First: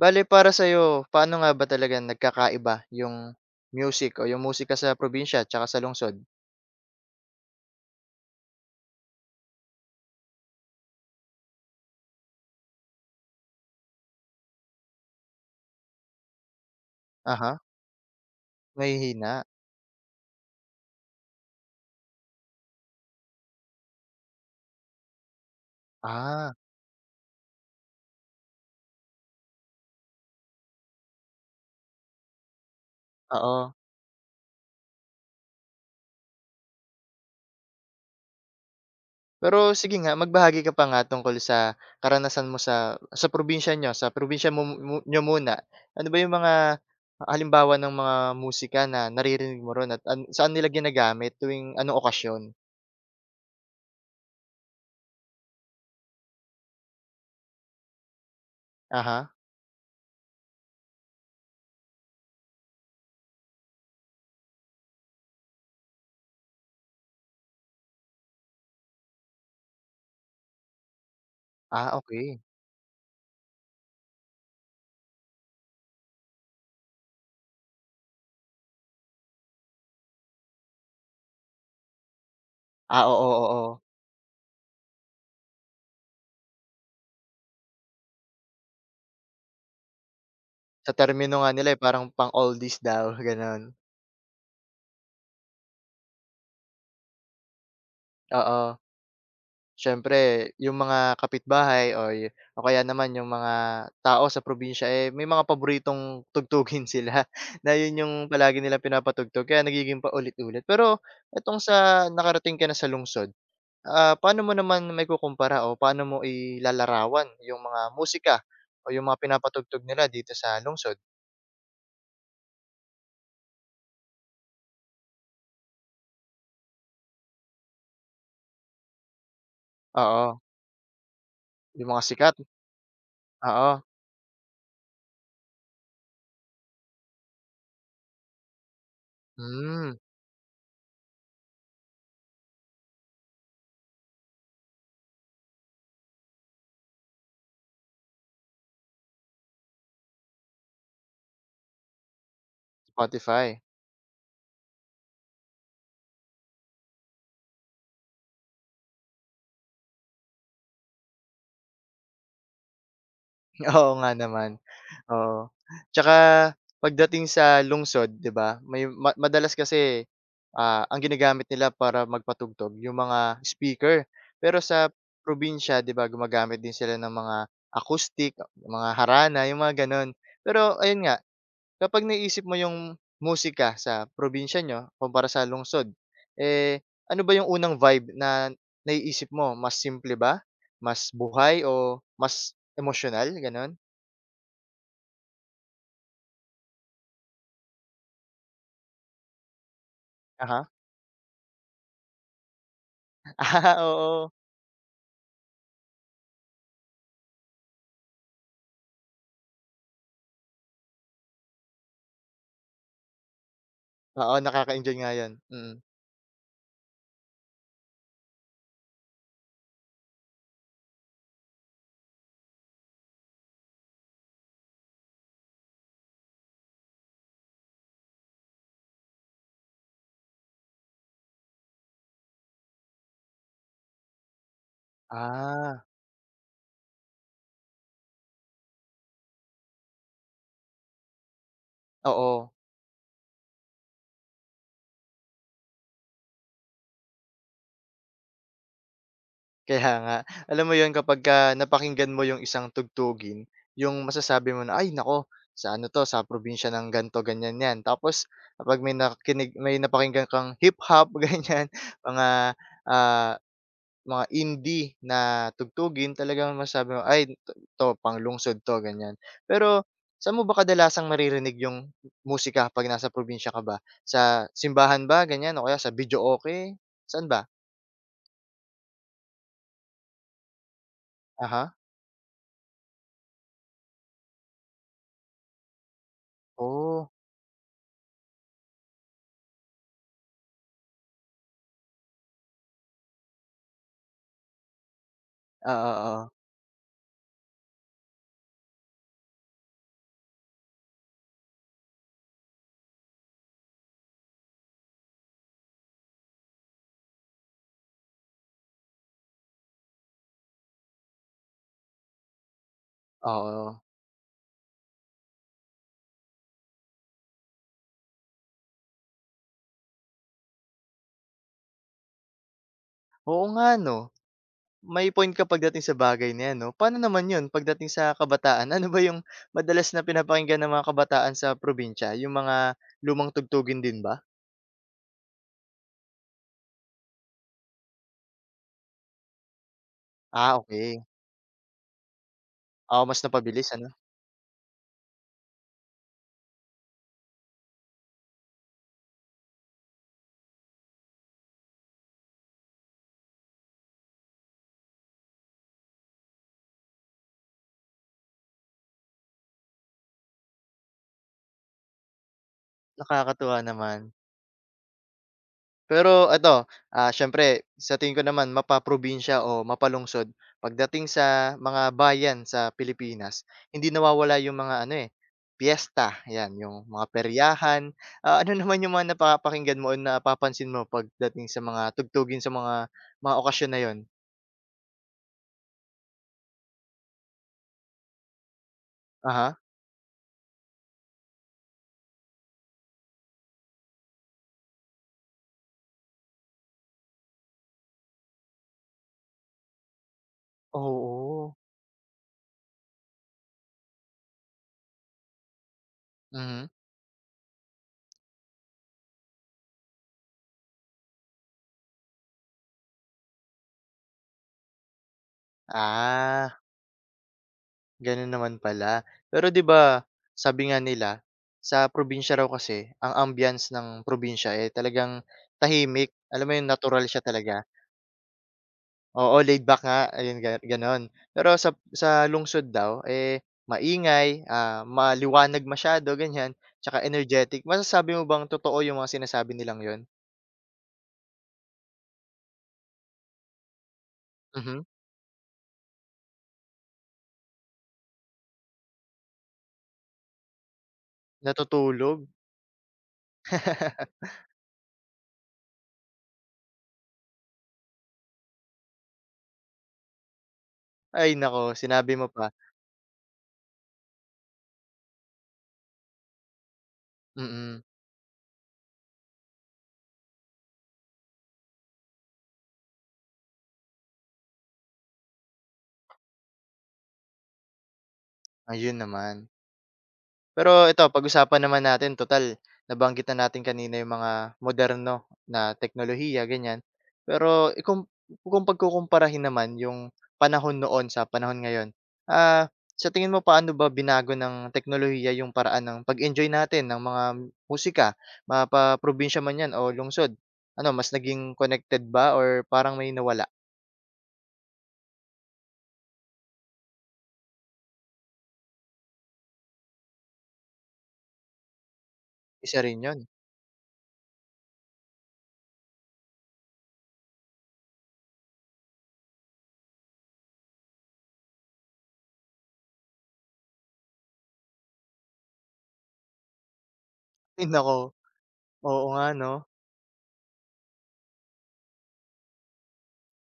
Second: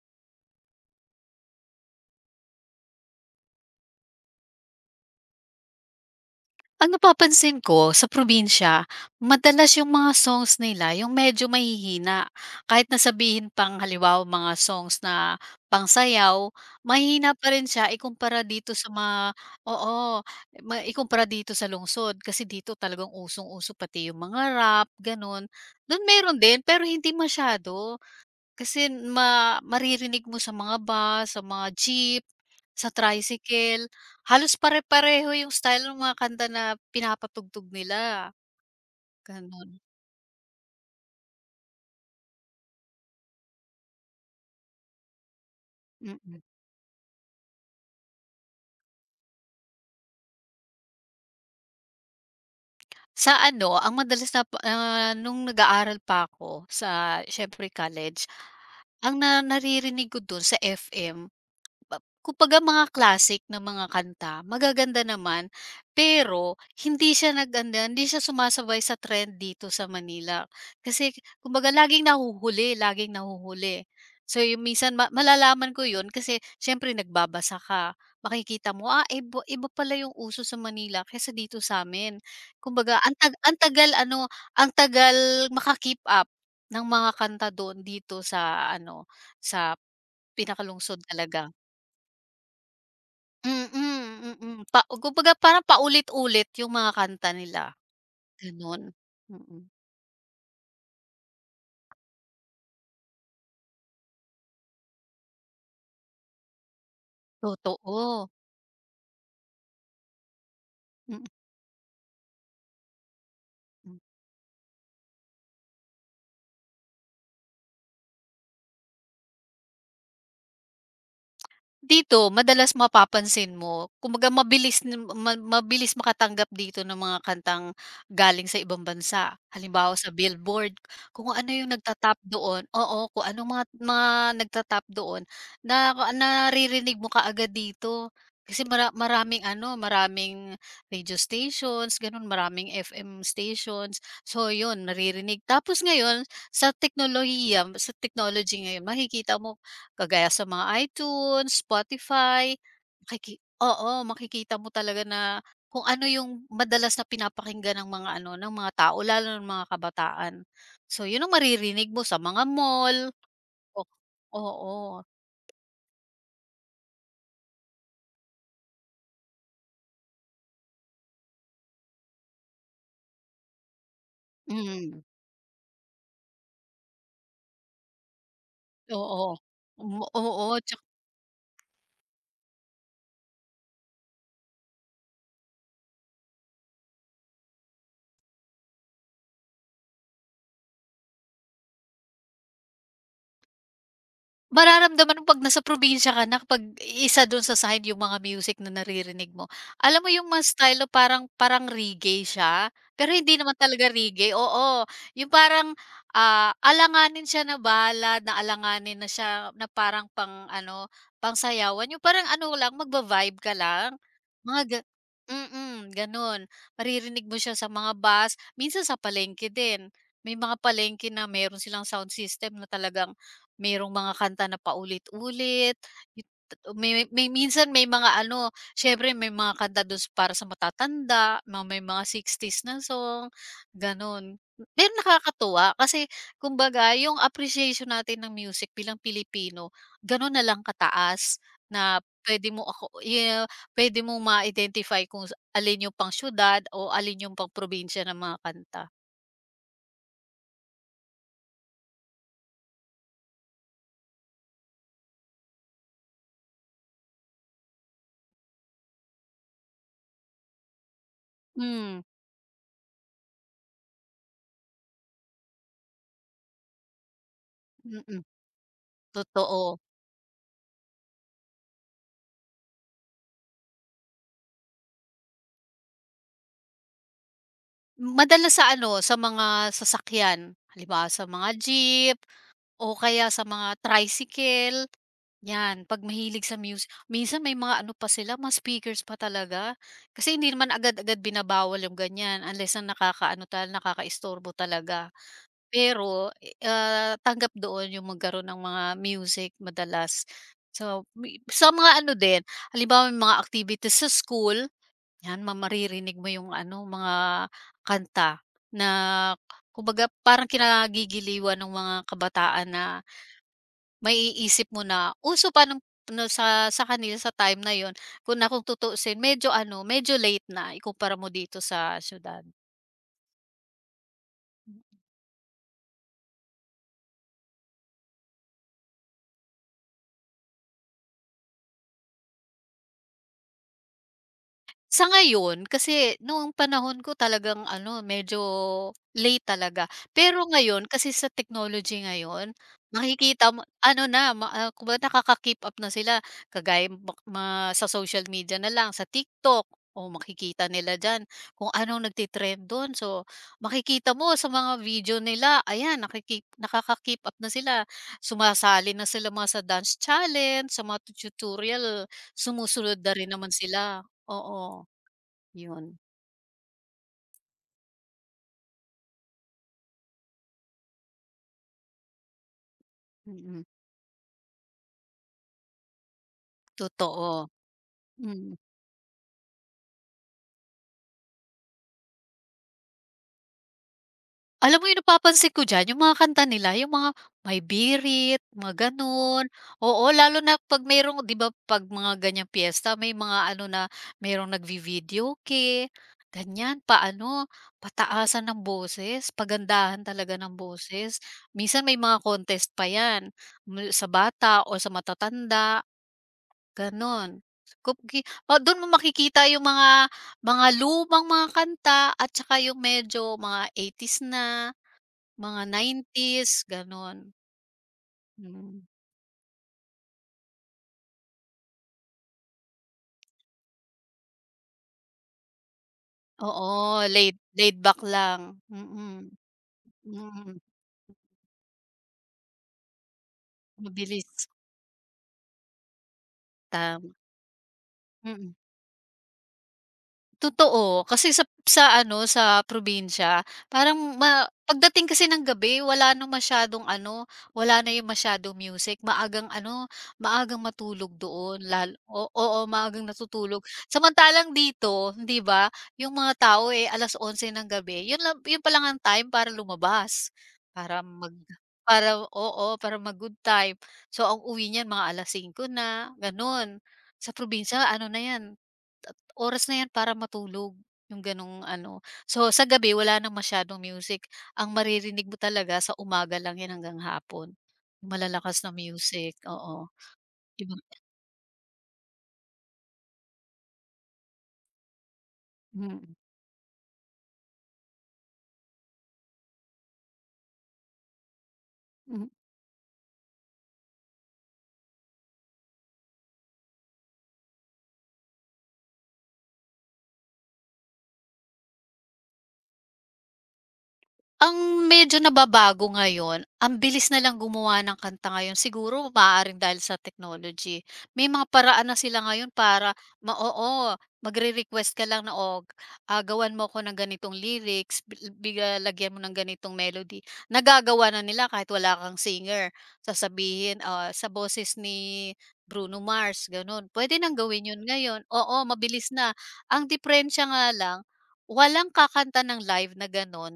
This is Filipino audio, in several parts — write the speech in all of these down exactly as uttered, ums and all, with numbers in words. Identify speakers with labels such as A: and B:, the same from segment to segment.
A: Bale para sa'yo, paano nga ba talaga nagkakaiba yung music o yung musika sa probinsya tsaka sa lungsod?
B: Ang napapansin ko sa probinsya, madalas yung mga songs nila yung medyo mahihina. Kahit na sabihin pang halimbawa mga songs na pangsayaw, mahihina pa
A: Uh-huh,
B: rin siya ikumpara dito sa
A: mahihina?
B: mga, oo, ma ikumpara dito sa lungsod. Kasi dito talagang usong-uso pati yung mga rap, ganun. Do'n meron
A: Ah,
B: din, pero hindi masyado. Kasi ma maririnig mo sa mga bus, sa mga jeep, sa
A: oo.
B: tricycle, halos pare-pareho yung style ng mga kanta na pinapatugtog nila,
A: Pero
B: gano'n.
A: sige nga, magbahagi ka pa nga tungkol sa karanasan mo sa sa probinsya niyo, sa probinsya mo mo niyo muna. Ano ba yung
B: Mm.
A: mga halimbawa ng mga musika na naririnig mo ro'n at an saan nila ginagamit tuwing anong okasyon?
B: Sa ano, ang madalas na pa ah, nung nag-aaral pa ako sa siyempre college, ang
A: Aha.
B: na naririnig ko dun sa F M Pap kumbaga mga classic na mga kanta, magaganda naman, pero hindi siya naganda hindi siya sumasabay sa trend dito sa Manila. Kasi kumbaga
A: Ah,
B: laging
A: okay.
B: nahuhuli, laging nahuhuli. So yung minsan ma malalaman ko yun kasi siyempre nagbabasa ka, makikita mo, ah, iba iba pala yung uso sa Manila kaysa dito sa'min. Kumbaga
A: Ah, oo,
B: ang tag
A: oo.
B: ang
A: Oo.
B: tagal, ano, ang tagal maka-keep up ng mga kanta doon dito sa ano, sa
A: Sa
B: pinakalungsod
A: termino
B: talaga.
A: nga nila, eh, parang pang-oldies daw, gano'n.
B: Mm, mm. Pa kumbaga parang paulit-ulit yung mga kanta nila,
A: Oo.
B: gano'n. Mm,
A: Siyempre yung mga kapitbahay o yu o kaya naman yung mga tao sa probinsya, eh, may mga paboritong tugtugin sila na yun yung
B: totoo.
A: palagi nilang pinapatugtog kaya nagiging paulit-ulit. Pero
B: Mm.
A: itong sa nakarating ka na sa lungsod, ah, paano mo naman maikukumpara o paano mo ilalarawan yung mga musika o yung mga pinapatugtog nila dito sa lungsod?
B: Dito madalas mapapansin mo, kumbaga mabilis na ma mabilis makatanggap dito ng mga kantang galing sa ibang bansa. Halimbawa sa
A: Oo,
B: Billboard, kung ano yung
A: yung mga
B: nagtatap
A: sikat,
B: doon, oo, kung ano mga
A: oo.
B: mga nagtatap doon na naririnig mo kaagad dito. Kasi mara maraming ano,
A: Hmm.
B: maraming radio stations, gano'n, maraming F M stations. So 'yun, naririnig. Tapos ngayon sa teknolohiya, sa technology ngayon, makikita mo kagaya sa mga iTunes, Spotify, makiki
A: Spotify,
B: oo, makikita mo talaga na kung ano yung madalas na pinapakinggan ng mga ano, ng mga tao, lalo ng mga kabataan. So yun ang maririnig mo sa mga mall. O,
A: oo nga naman.
B: oo,
A: Oo, 'tsaka pagdating sa lungsod 'di ba, may ma madalas kasi, ah, ang ginagamit nila para magpatugtog yung mga speaker. Pero sa
B: mm,
A: probinsya 'di ba gumagamit din sila ng mga acoustic, mga
B: oo.
A: harana, yung mga
B: Mo
A: gano'n.
B: oo.
A: Pero ayun nga, kapag naisip mo yung musika sa probinsya niyo kumpara sa lungsod, eh, ano ba yung unang vibe na naiisip mo? Mas simple ba, mas buhay o mas emosyonal, gano'n?
B: Mararamdaman mo 'pag nasa probinsya ka na kapag isa dun sa side yung mga music na naririnig mo. Alam mo yung mga
A: Aha.
B: style na parang parang reggae siya, pero hindi naman
A: Ah,
B: talaga
A: oo.
B: reggae, oo. Yung parang, ah, alanganin siya na ballad na alanganin na siya na parang pang-ano, pang sayawan yung parang ano lang, magva-vibe ka lang,
A: Oo,
B: mga ga
A: nakaka-enjoy nga 'yun, mm.
B: mm, ganun. Maririnig mo siya sa mga bus, minsan sa palengke din. May mga palengke na meron silang sound system na talagang merong mga kanta na paulit-ulit, yut may may minsan, may mga ano, siyempre may mga kanta dun s para sa matatanda, mga may mga sixties na song, gano'n. Pero nakakatuwa
A: Ah,
B: kasi kumbaga yung appreciation natin ng music bilang Pilipino, gano'n na lang kataas na
A: oo,
B: puwede mo ako yeah, puwede mo ma-identify kung sa alin yung pang siyudad o alin yung pang probinsya ng mga kanta.
A: kaya nga. Alam mo 'yun kapagka napakinggan mo 'yung isang tugtugin, 'yung masasabi mo na, "Ay naku, sa ano 'to, sa probinsya ng ganto ganyan 'yan." Tapos kapag may nakinig may napakinggan kang hip-hop, ganyan.
B: Hmm,
A: mga, ah Mga indie na tugtugin talagang masabi mo, "Ay to to,
B: mm, mm.
A: panglungsod 'to," ganyan.
B: Totoo.
A: Pero saan mo ba kadalasang maririnig yung musika 'pag nasa probinsya ka ba? Sa simbahan ba ganyan o kaya sa videooke? Saan ba?
B: Madalas sa ano, sa mga sasakyan. Halimbawa sa mga
A: Aha,
B: jeep o kaya sa mga tricycle, 'yan. 'Pag mahilig sa music
A: oh,
B: minsan may mga ano pa sila, mga speakers pa talaga. Kasi hindi naman agad-agad binabawal yung ganiyan unless na nakakaano tal nakakaistorbo talaga.
A: oo,
B: Pero, eh, ah, tanggap doon yung magkaroon ng mga music madalas. So, mi sa mga ano din, halimbawa may mga activities sa school. 'Yan, ma maririnig mo yung ano, mga kanta na kumbaga parang kinagigiliwan ng mga kabataan na
A: oo, oo.
B: maiisip mo na uso pa nung na sa sa kanila sa time na yon, kung na kung tutuusin medyo ano, medyo late na ikumpara mo dito sa siyudad.
A: Oo nga 'no, may point ka pagdating sa bagay na 'yan 'no. Paano naman 'yun pagdating sa kabataan, ano ba yung madalas na pinapakinggan ng mga kabataan sa probinsya, yung mga lumang tugtugin din ba?
B: Sa ngayon, kasi noong panahon ko talagang ano, medyo late talaga. Pero
A: Ah,
B: ngayon,
A: okey.
B: kasi sa technology ngayon,
A: Oo, mas
B: makikita mo
A: napabilis ano?
B: ano na, ma ah, kumbaga nakaka-keep up na sila. Kagaya mak ma sa social media na lang, sa TikTok, o makikita nila diyan kung anong nagte-trend dun. So, makikita mo sa mga video nila, ayan, nakiki nakaka-keep up na sila. Sumasali na sila mga sa dance challenge, sa mga tutorial, sumusunod na rin naman
A: Nakakatuwa naman.
B: sila. Oo, 'yun.
A: Pero eto, ah, siyempre sa tingin ko naman mapaprobinsya o mapalungsod pagdating sa mga bayan sa Pilipinas,
B: Mm,
A: hindi nawawala yung mga ano, eh, piyesta, 'yan, yung mga
B: totoo.
A: peryahan. Ah, ano
B: Mm.
A: naman yung mga napapakinggan mo o napapansin mo pagdating sa mga tugtugin sa mga mga okasyon na 'yon?
B: Alam mo 'yung napapansin ko diyan 'yung mga kanta nila, 'yung mga may birit, mga gano'n.
A: Aha.
B: Oo, lalo na 'pag mayroong, 'di ba, 'pag mga ganiyang piyesta, may mga ano na mayroong nagvi-videoke, ganiyan, paano, pataasan ng boses, pagandahan talaga ng
A: Huh,
B: boses.
A: oo.
B: Minsan may mga contest pa 'yan, mul sa bata o sa matatanda.
A: Mhm,
B: Gano'n. Kup gi O do'n mo makikita yung mga mga lumang mga kanta, at saka yung medyo mga eighties na, mga nineties,
A: ah.
B: gano'n.
A: Gano'n naman
B: Mm.
A: pala. Pero 'di ba, sabi nga nila, sa probinsya raw kasi, ang ambience ng probinsya, eh, talagang tahimik. Alam mo 'yun, natural
B: Oo,
A: siya
B: laid
A: talaga.
B: laid back lang. Mm, mm.
A: Oo, laid back nga, ayun
B: mm,
A: ga gano'n. Pero sa sa lungsod daw, eh, maingay,
B: Mabilis.
A: ah, maliwanag masyado, ganiyan, tsaka
B: Tama,
A: energetic. Masasabi mo bang
B: mm.
A: totoo yung mga sinasabi nilang yon?
B: Totoo, kasi sa sa ano, sa probinsya parang ma
A: Mhm,
B: pagdating kasi ng gabi wala ng masyadong ano, wala na yung masyadong music, maagang ano, maagang matulog doon, lalo,
A: natutulog?
B: o oo, maagang natutulog. Samantalang dito, 'di ba, yung mga tao, eh, alas onse ng gabi, yun lang yun pa lang ang time para lumabas, para
A: Ay
B: mag
A: nako sinabi
B: para,
A: mo pa.
B: oo, para mag-good time. So, ang uwi niyan mga alas singko na, gano'n. Sa
A: Mm,
B: probinsya ano na 'yan, oras na 'yan para matulog, yung gano'ng ano. So, sa gabi wala ng masyadong music, ang maririnig mo talaga sa umaga lang 'yan hanggang hapon, malalakas na
A: Ayun
B: music,
A: naman.
B: oo. Iba,
A: Pero ito pag-usapan naman natin total nabanggit na natin kanina yung mga moderno na
B: mm,
A: teknolohiya ganyan. Pero ikum kung pagkukumparahin naman yung panahon noon sa panahon ngayon,
B: mm.
A: ah, sa tingin mo paano ba binago ng teknolohiya yung paraan ng pag-enjoy natin ng mga musika, mapaprobinsya man yan o lungsod? Ano mas naging connected ba or parang may nawala?
B: Ang medyo nababago ngayon, ang bilis na lang gumawa ng kanta ngayon, siguro maaaring dahil sa technology. May mga paraan na sila ngayon
A: Isa
B: para
A: rin yun.
B: ma oo, magre-request ka lang na, "O, ah, gawan mo ko ng ganitong lyrics, bi biga lagyan mo ng ganitong melody." Nagagawa na nila kahit wala kang singer. Sasabihin, ah, "Sa boses ni Bruno Mars," gano'n. Pwede nang
A: Ay
B: gawin 'yun
A: naku,
B: ngayon, oo,
A: oo
B: mabilis
A: nga
B: na.
A: 'no?
B: Ang diperensya nga lang, walang kakanta ng live na gano'n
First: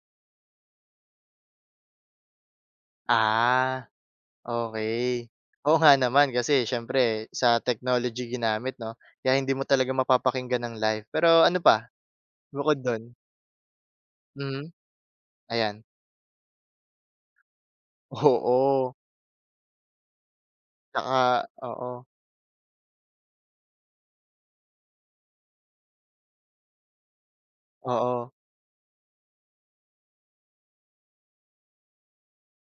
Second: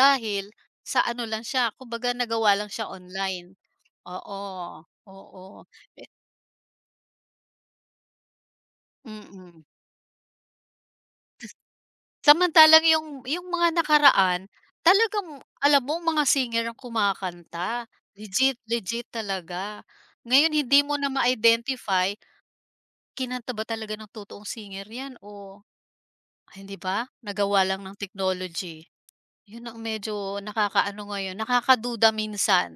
B: dahil sa ano lang siya, kumbaga nagawa lang siya online.
A: Ah.
B: Oo,
A: Okey.
B: oo,
A: Oo nga
B: eh,
A: naman kasi siyempre sa technology ginamit 'no, kaya hindi mo
B: mm.
A: talaga mapapakinggan ng live. Pero ano pa bukod
B: Samantalang
A: dun?
B: yung yung mga nakaraan,
A: Mhm,
B: talagang alam
A: ayan.
B: mo mga singer ang kumakanta, legit,
A: Oo,
B: legit talaga. Ngayon hindi mo na
A: tsaka oo,
B: ma-identify, kinanta ba talaga ng totoong singer 'yan o hindi ba, nagawa lang ng
A: oo.
B: technology. 'Yun ang medyo nakakaano ngayon, nakakaduda minsan.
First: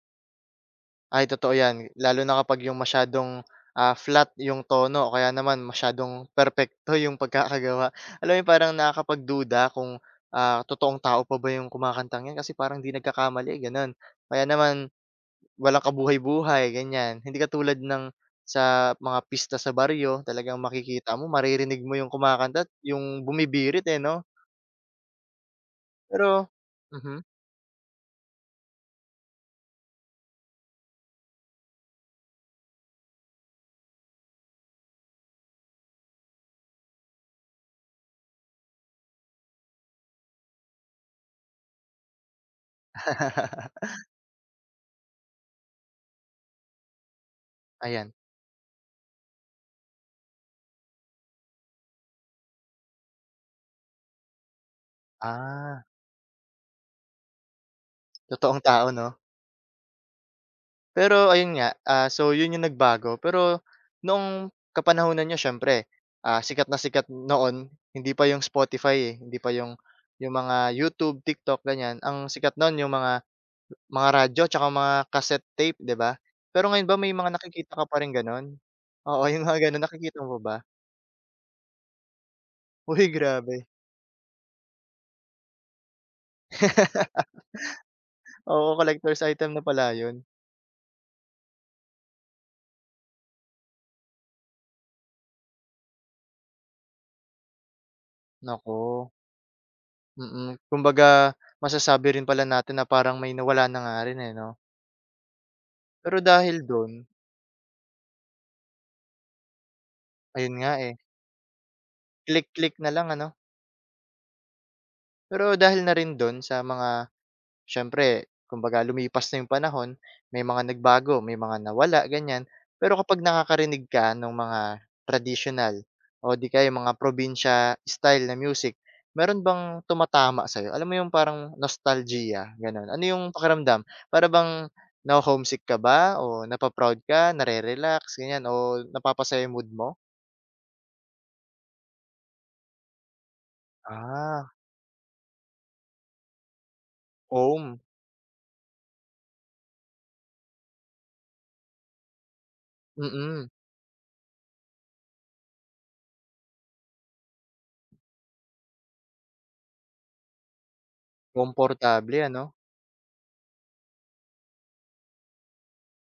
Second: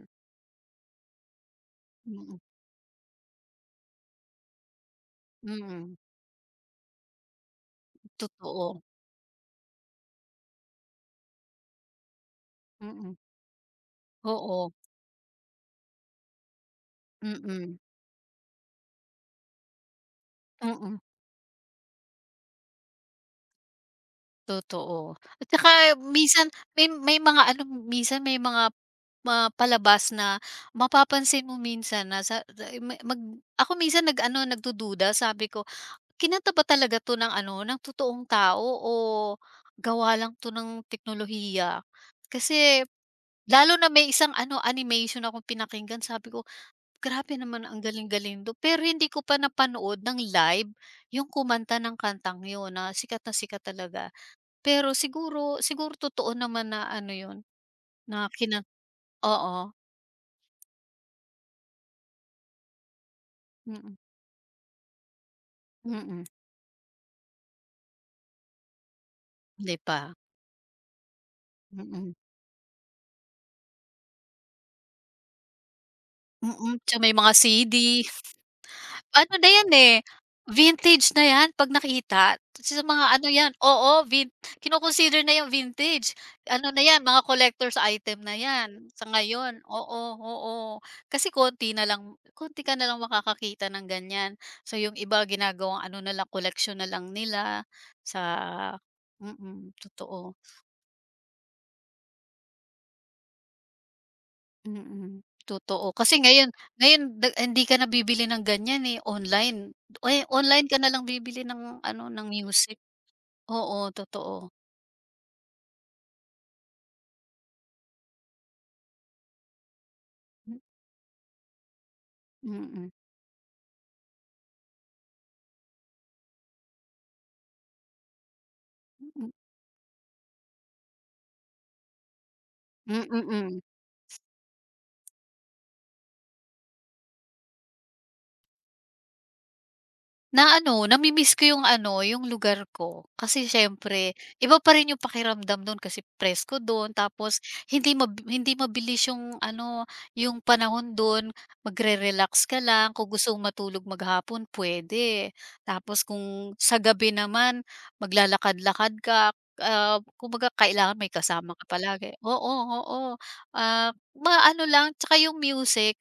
A: Ay totoo 'yan lalo na
B: Mm,
A: kapag yung masyadong, ah, flat yung tono o kaya naman
B: mm,
A: masyadong perpekto yung pagkakagawa. Alam mo yung parang
B: totoo,
A: nakakapagduda kung, ah, totoong tao pa ba yung kumakantang 'yan kasi parang 'di
B: mm,
A: nagkakamali, gano'n. Kaya
B: oo.
A: naman walang kabuhay-buhay ganyan, hindi
B: Mm,
A: katulad ng sa mga pista sa baryo talagang
B: mm,
A: makikita mo, maririnig mo yung kumakanta at yung bumibirit, eh, 'no?
B: totoo. At saka
A: Pero
B: minsan may may
A: mhm.
B: mga ano, minsan may mga ma palabas na mapapansin mo minsan na sa sa- ma mag ako minsan nag-ano, nagdududa sabi ko, "Kinanta ba talaga 'to ng ano, ng totoong tao o gawa lang 'to ng teknolohiya?" Kasi lalo na may isang ano, animation akong pinakinggan sabi ko, grabe naman ang
A: Ayan,
B: galing-galing do pero hindi ko pa napanood ng live yung kumanta ng kantang yun na sikat na sikat talaga. Pero siguro
A: ah,
B: siguro totoo naman na ano yun, na
A: totoong
B: kina
A: tao 'no?
B: oo,
A: Pero ayun nga, ah, so yun yung nagbago pero
B: mm, mm.
A: noong kapanahunan niyo siyempre,
B: mm,
A: ah, sikat na sikat noon hindi pa yung Spotify, eh, hindi pa yung
B: Hindi pa,
A: yung mga YouTube, TikTok
B: mm,
A: ganyan,
B: mm.
A: ang sikat noon yung mga Mga radyo tsaka mga cassette tape, 'di ba?
B: Mm,
A: Pero
B: mm.
A: ngayon ba
B: 'Tsaka
A: may
B: may mga
A: mga nakikita
B: C D.
A: ka pa ring gano'n? Oo,
B: Ano
A: yung
B: na
A: mga
B: yan,
A: gano'n
B: eh,
A: nakikita mo ba?
B: vintage na yan 'pag nakita. Sa mga
A: Uy,
B: ano yan,
A: grabe.
B: oo, vin kino-consider na yang vintage. Ano na yan, mga collector's item na
A: Oo,
B: yan sa
A: collector's item
B: ngayon.
A: na pala
B: Oo,
A: yun.
B: oo. Kasi konti na lang konti ka na lang makakakita ng ganyan. So, yung iba ginagawang ano na lang, koleksyon na lang nila sa,
A: Naku,
B: mm, totoo.
A: mm. Kumbaga masasabi rin pala natin na parang may nawala na nga rin, eh, 'no?
B: Mm, totoo.
A: Pero
B: Kasi ngayon
A: dahil don
B: ngayon da hindi ka na bibili ng ganyan, eh, online. Eh,
A: ayun
B: online
A: nga,
B: ka na
A: eh,
B: lang bibili ng ano, ng
A: click-click
B: music.
A: na lang ano?
B: Oo, totoo.
A: Pero dahil na rin dun sa mga Siyempre kumbaga lumipas na yung panahon, may mga nagbago, may mga nawala, ganyan.
B: Mm, mm.
A: Pero kapag nakakarinig ka ng mga traditional o di kaya yung mga probinsya style na music, meron bang tumatama sa'yo? Alam mo yung parang nostalgia, gano'n? Ano
B: Mm,
A: yung
B: mm.
A: pakiramdam? Para bang na homesick ka ba o napaproud ka, nare-relax, ganyan o napapasaya yung mood mo?
B: Na ano, nami-miss ko yung ano, yung lugar ko. Kasi siyempre
A: Ah,
B: iba pa rin yung pakiramdam don, kasi presko don, tapos
A: home.
B: hindi mab hindi mabilis yung ano, yung panahon don. Magre-relax ka lang, kung gusto
A: Mm,
B: mong matulog maghapon, puwede. Tapos kung sa gabi naman maglalakad-lakad ka, ah, kumbaga kailangan may kasama ka
A: Komportable
B: palagi. Oo,
A: ano?
B: oo. Ah, maano lang, tsaka yung music,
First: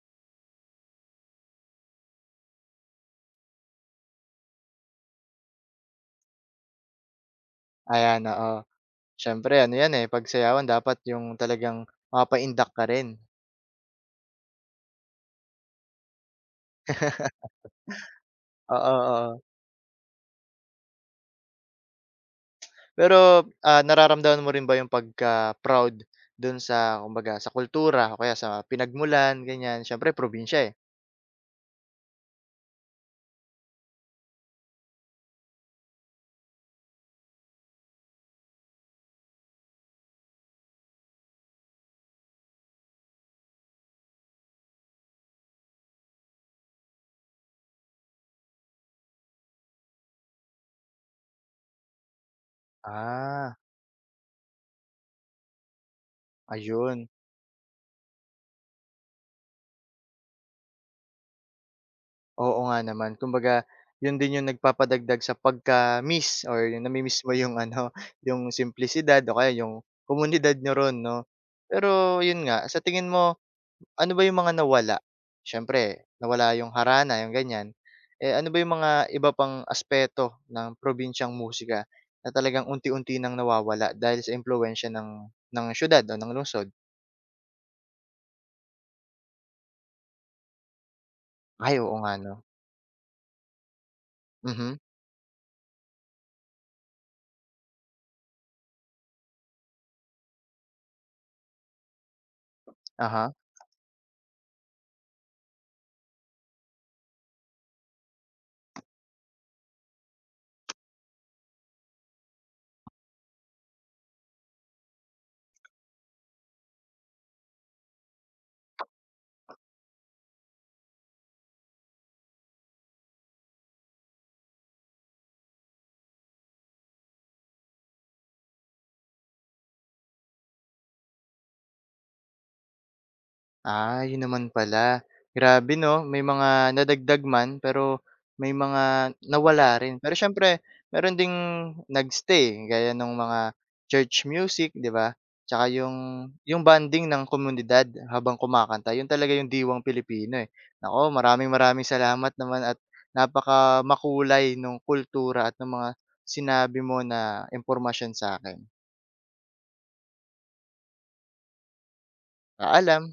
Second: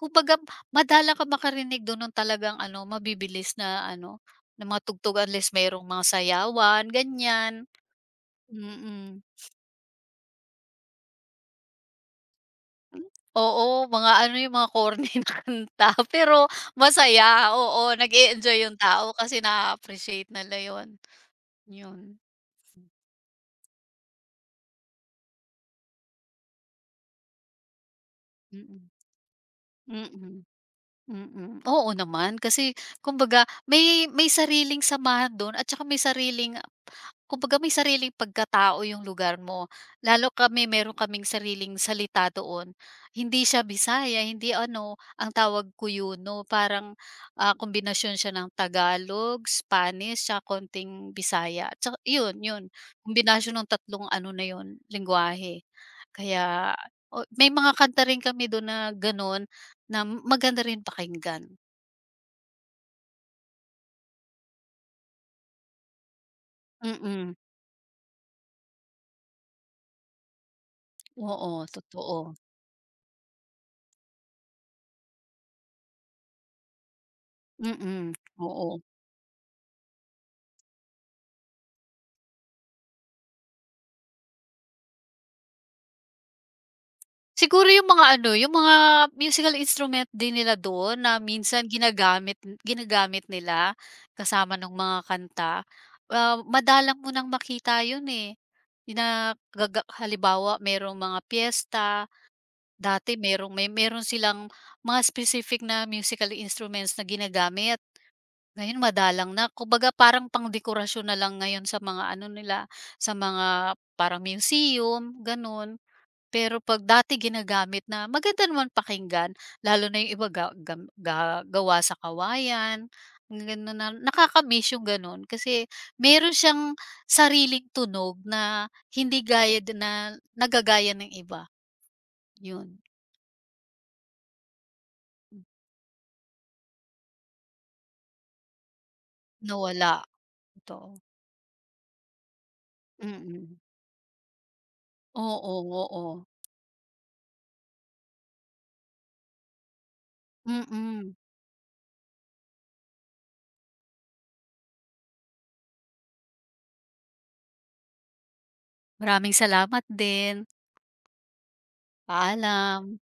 B: kumbaga madalang ka makarinig dun ng talagang ano, mabibilis na ano, na mga tugtog, unless merong mga sayawan, ganyan.
A: Ayan, oo.
B: Mm.
A: Siyempre ano 'yan, eh, 'pag sayawan dapat yung talagang mapapaindak ka rin.
B: Oo, mga ano yung mga corny na kanta pero masaya, oo, nag-e-enjoy yung
A: Oo,
B: tao kasi
A: oo.
B: na appreciate nila yun, yun.
A: Pero, ah, nararamdaman mo rin ba yung pagka-proud dun sa kumbaga sa kultura o kaya sa
B: Mm,
A: pinagmulan, ganiyan?
B: mm,
A: Siyempre probinsya, eh.
B: mm. Oo naman, kasi kumbaga may may sariling samahan dun at saka may sariling, kumbaga, may sariling pagkatao yung lugar mo. Lalo, kami meron kaming sariling salita doon. Hindi siya Bisaya, hindi ano, ang tawag Kuyuno. Parang, ah, kombinasyon siya ng Tagalog, Spanish, tsaka konting Bisaya. Tsaka yun, yun.
A: Ah,
B: Kombinasyon ng tatlong ano na yun, lengguwahe. Kaya
A: ayun.
B: o may mga kanta rin kami doon na ganun, na maganda rin pakinggan.
A: Oo nga naman. Kumbaga, yun din yung nagpapadagdag sa pagka-miss or yung
B: Mm,
A: nami-miss mo
B: mm.
A: yung ano, yung simplisidad o kaya yung komunidad nyo ron 'no.
B: Oo,
A: Pero
B: totoo.
A: yun nga, sa tingin mo, ano ba yung mga nawala? Siyempre nawala yung harana, yung ganyan.
B: Mm,
A: Eh, ano ba yung
B: oo.
A: mga iba pang aspeto ng probinsyang musika na talagang unti-unti nang nawawala dahil sa impluwensiya ng ng siyudad o ng lungsod?
B: Siguro yung mga ano, yung mga musical instrument din nila doon na minsan
A: Ay, oo nga 'no.
B: ginagamit, ginagamit nila kasama ng
A: Mhm,
B: mga kanta, ah, madalang mo nang makita yun, eh, na gaga halimbawa merong mga piyesta, dati
A: aha.
B: merong may meron silang mga specific na musical instruments na ginagamit. Ngayon madalang na, kumbaga parang pangdekorasyon na lang ngayon sa mga ano nila, sa mga parang museum, gano'n. Pero 'pag dati ginagamit, na maganda naman pakinggan, lalo na yung iba ga gam ga gawa sa kawayan, gano'n na nakaka yung gano'n. Kasi meron siyang sariling tunog na hindi gaya din na nagagaya ng iba, yun,
A: Ah, yun naman pala. Grabe 'no, may mga nadagdag man, pero may mga nawala
B: nawala,
A: rin. Pero siyempre
B: totoo.
A: meron ding nagstay gaya ng mga
B: Mm.
A: church music, 'di ba?
B: Oo,
A: Tsaka yung
B: oo.
A: yung bonding ng komunidad habang kumakanta, yun talaga yung diwang Pilipino, eh. Naku,
B: Mm.
A: maraming-maraming salamat naman at napaka makulay nung kultura at ng mga sinabi mo na impormasyon sa akin.
B: Maraming salamat din, paalam.
A: Paalam.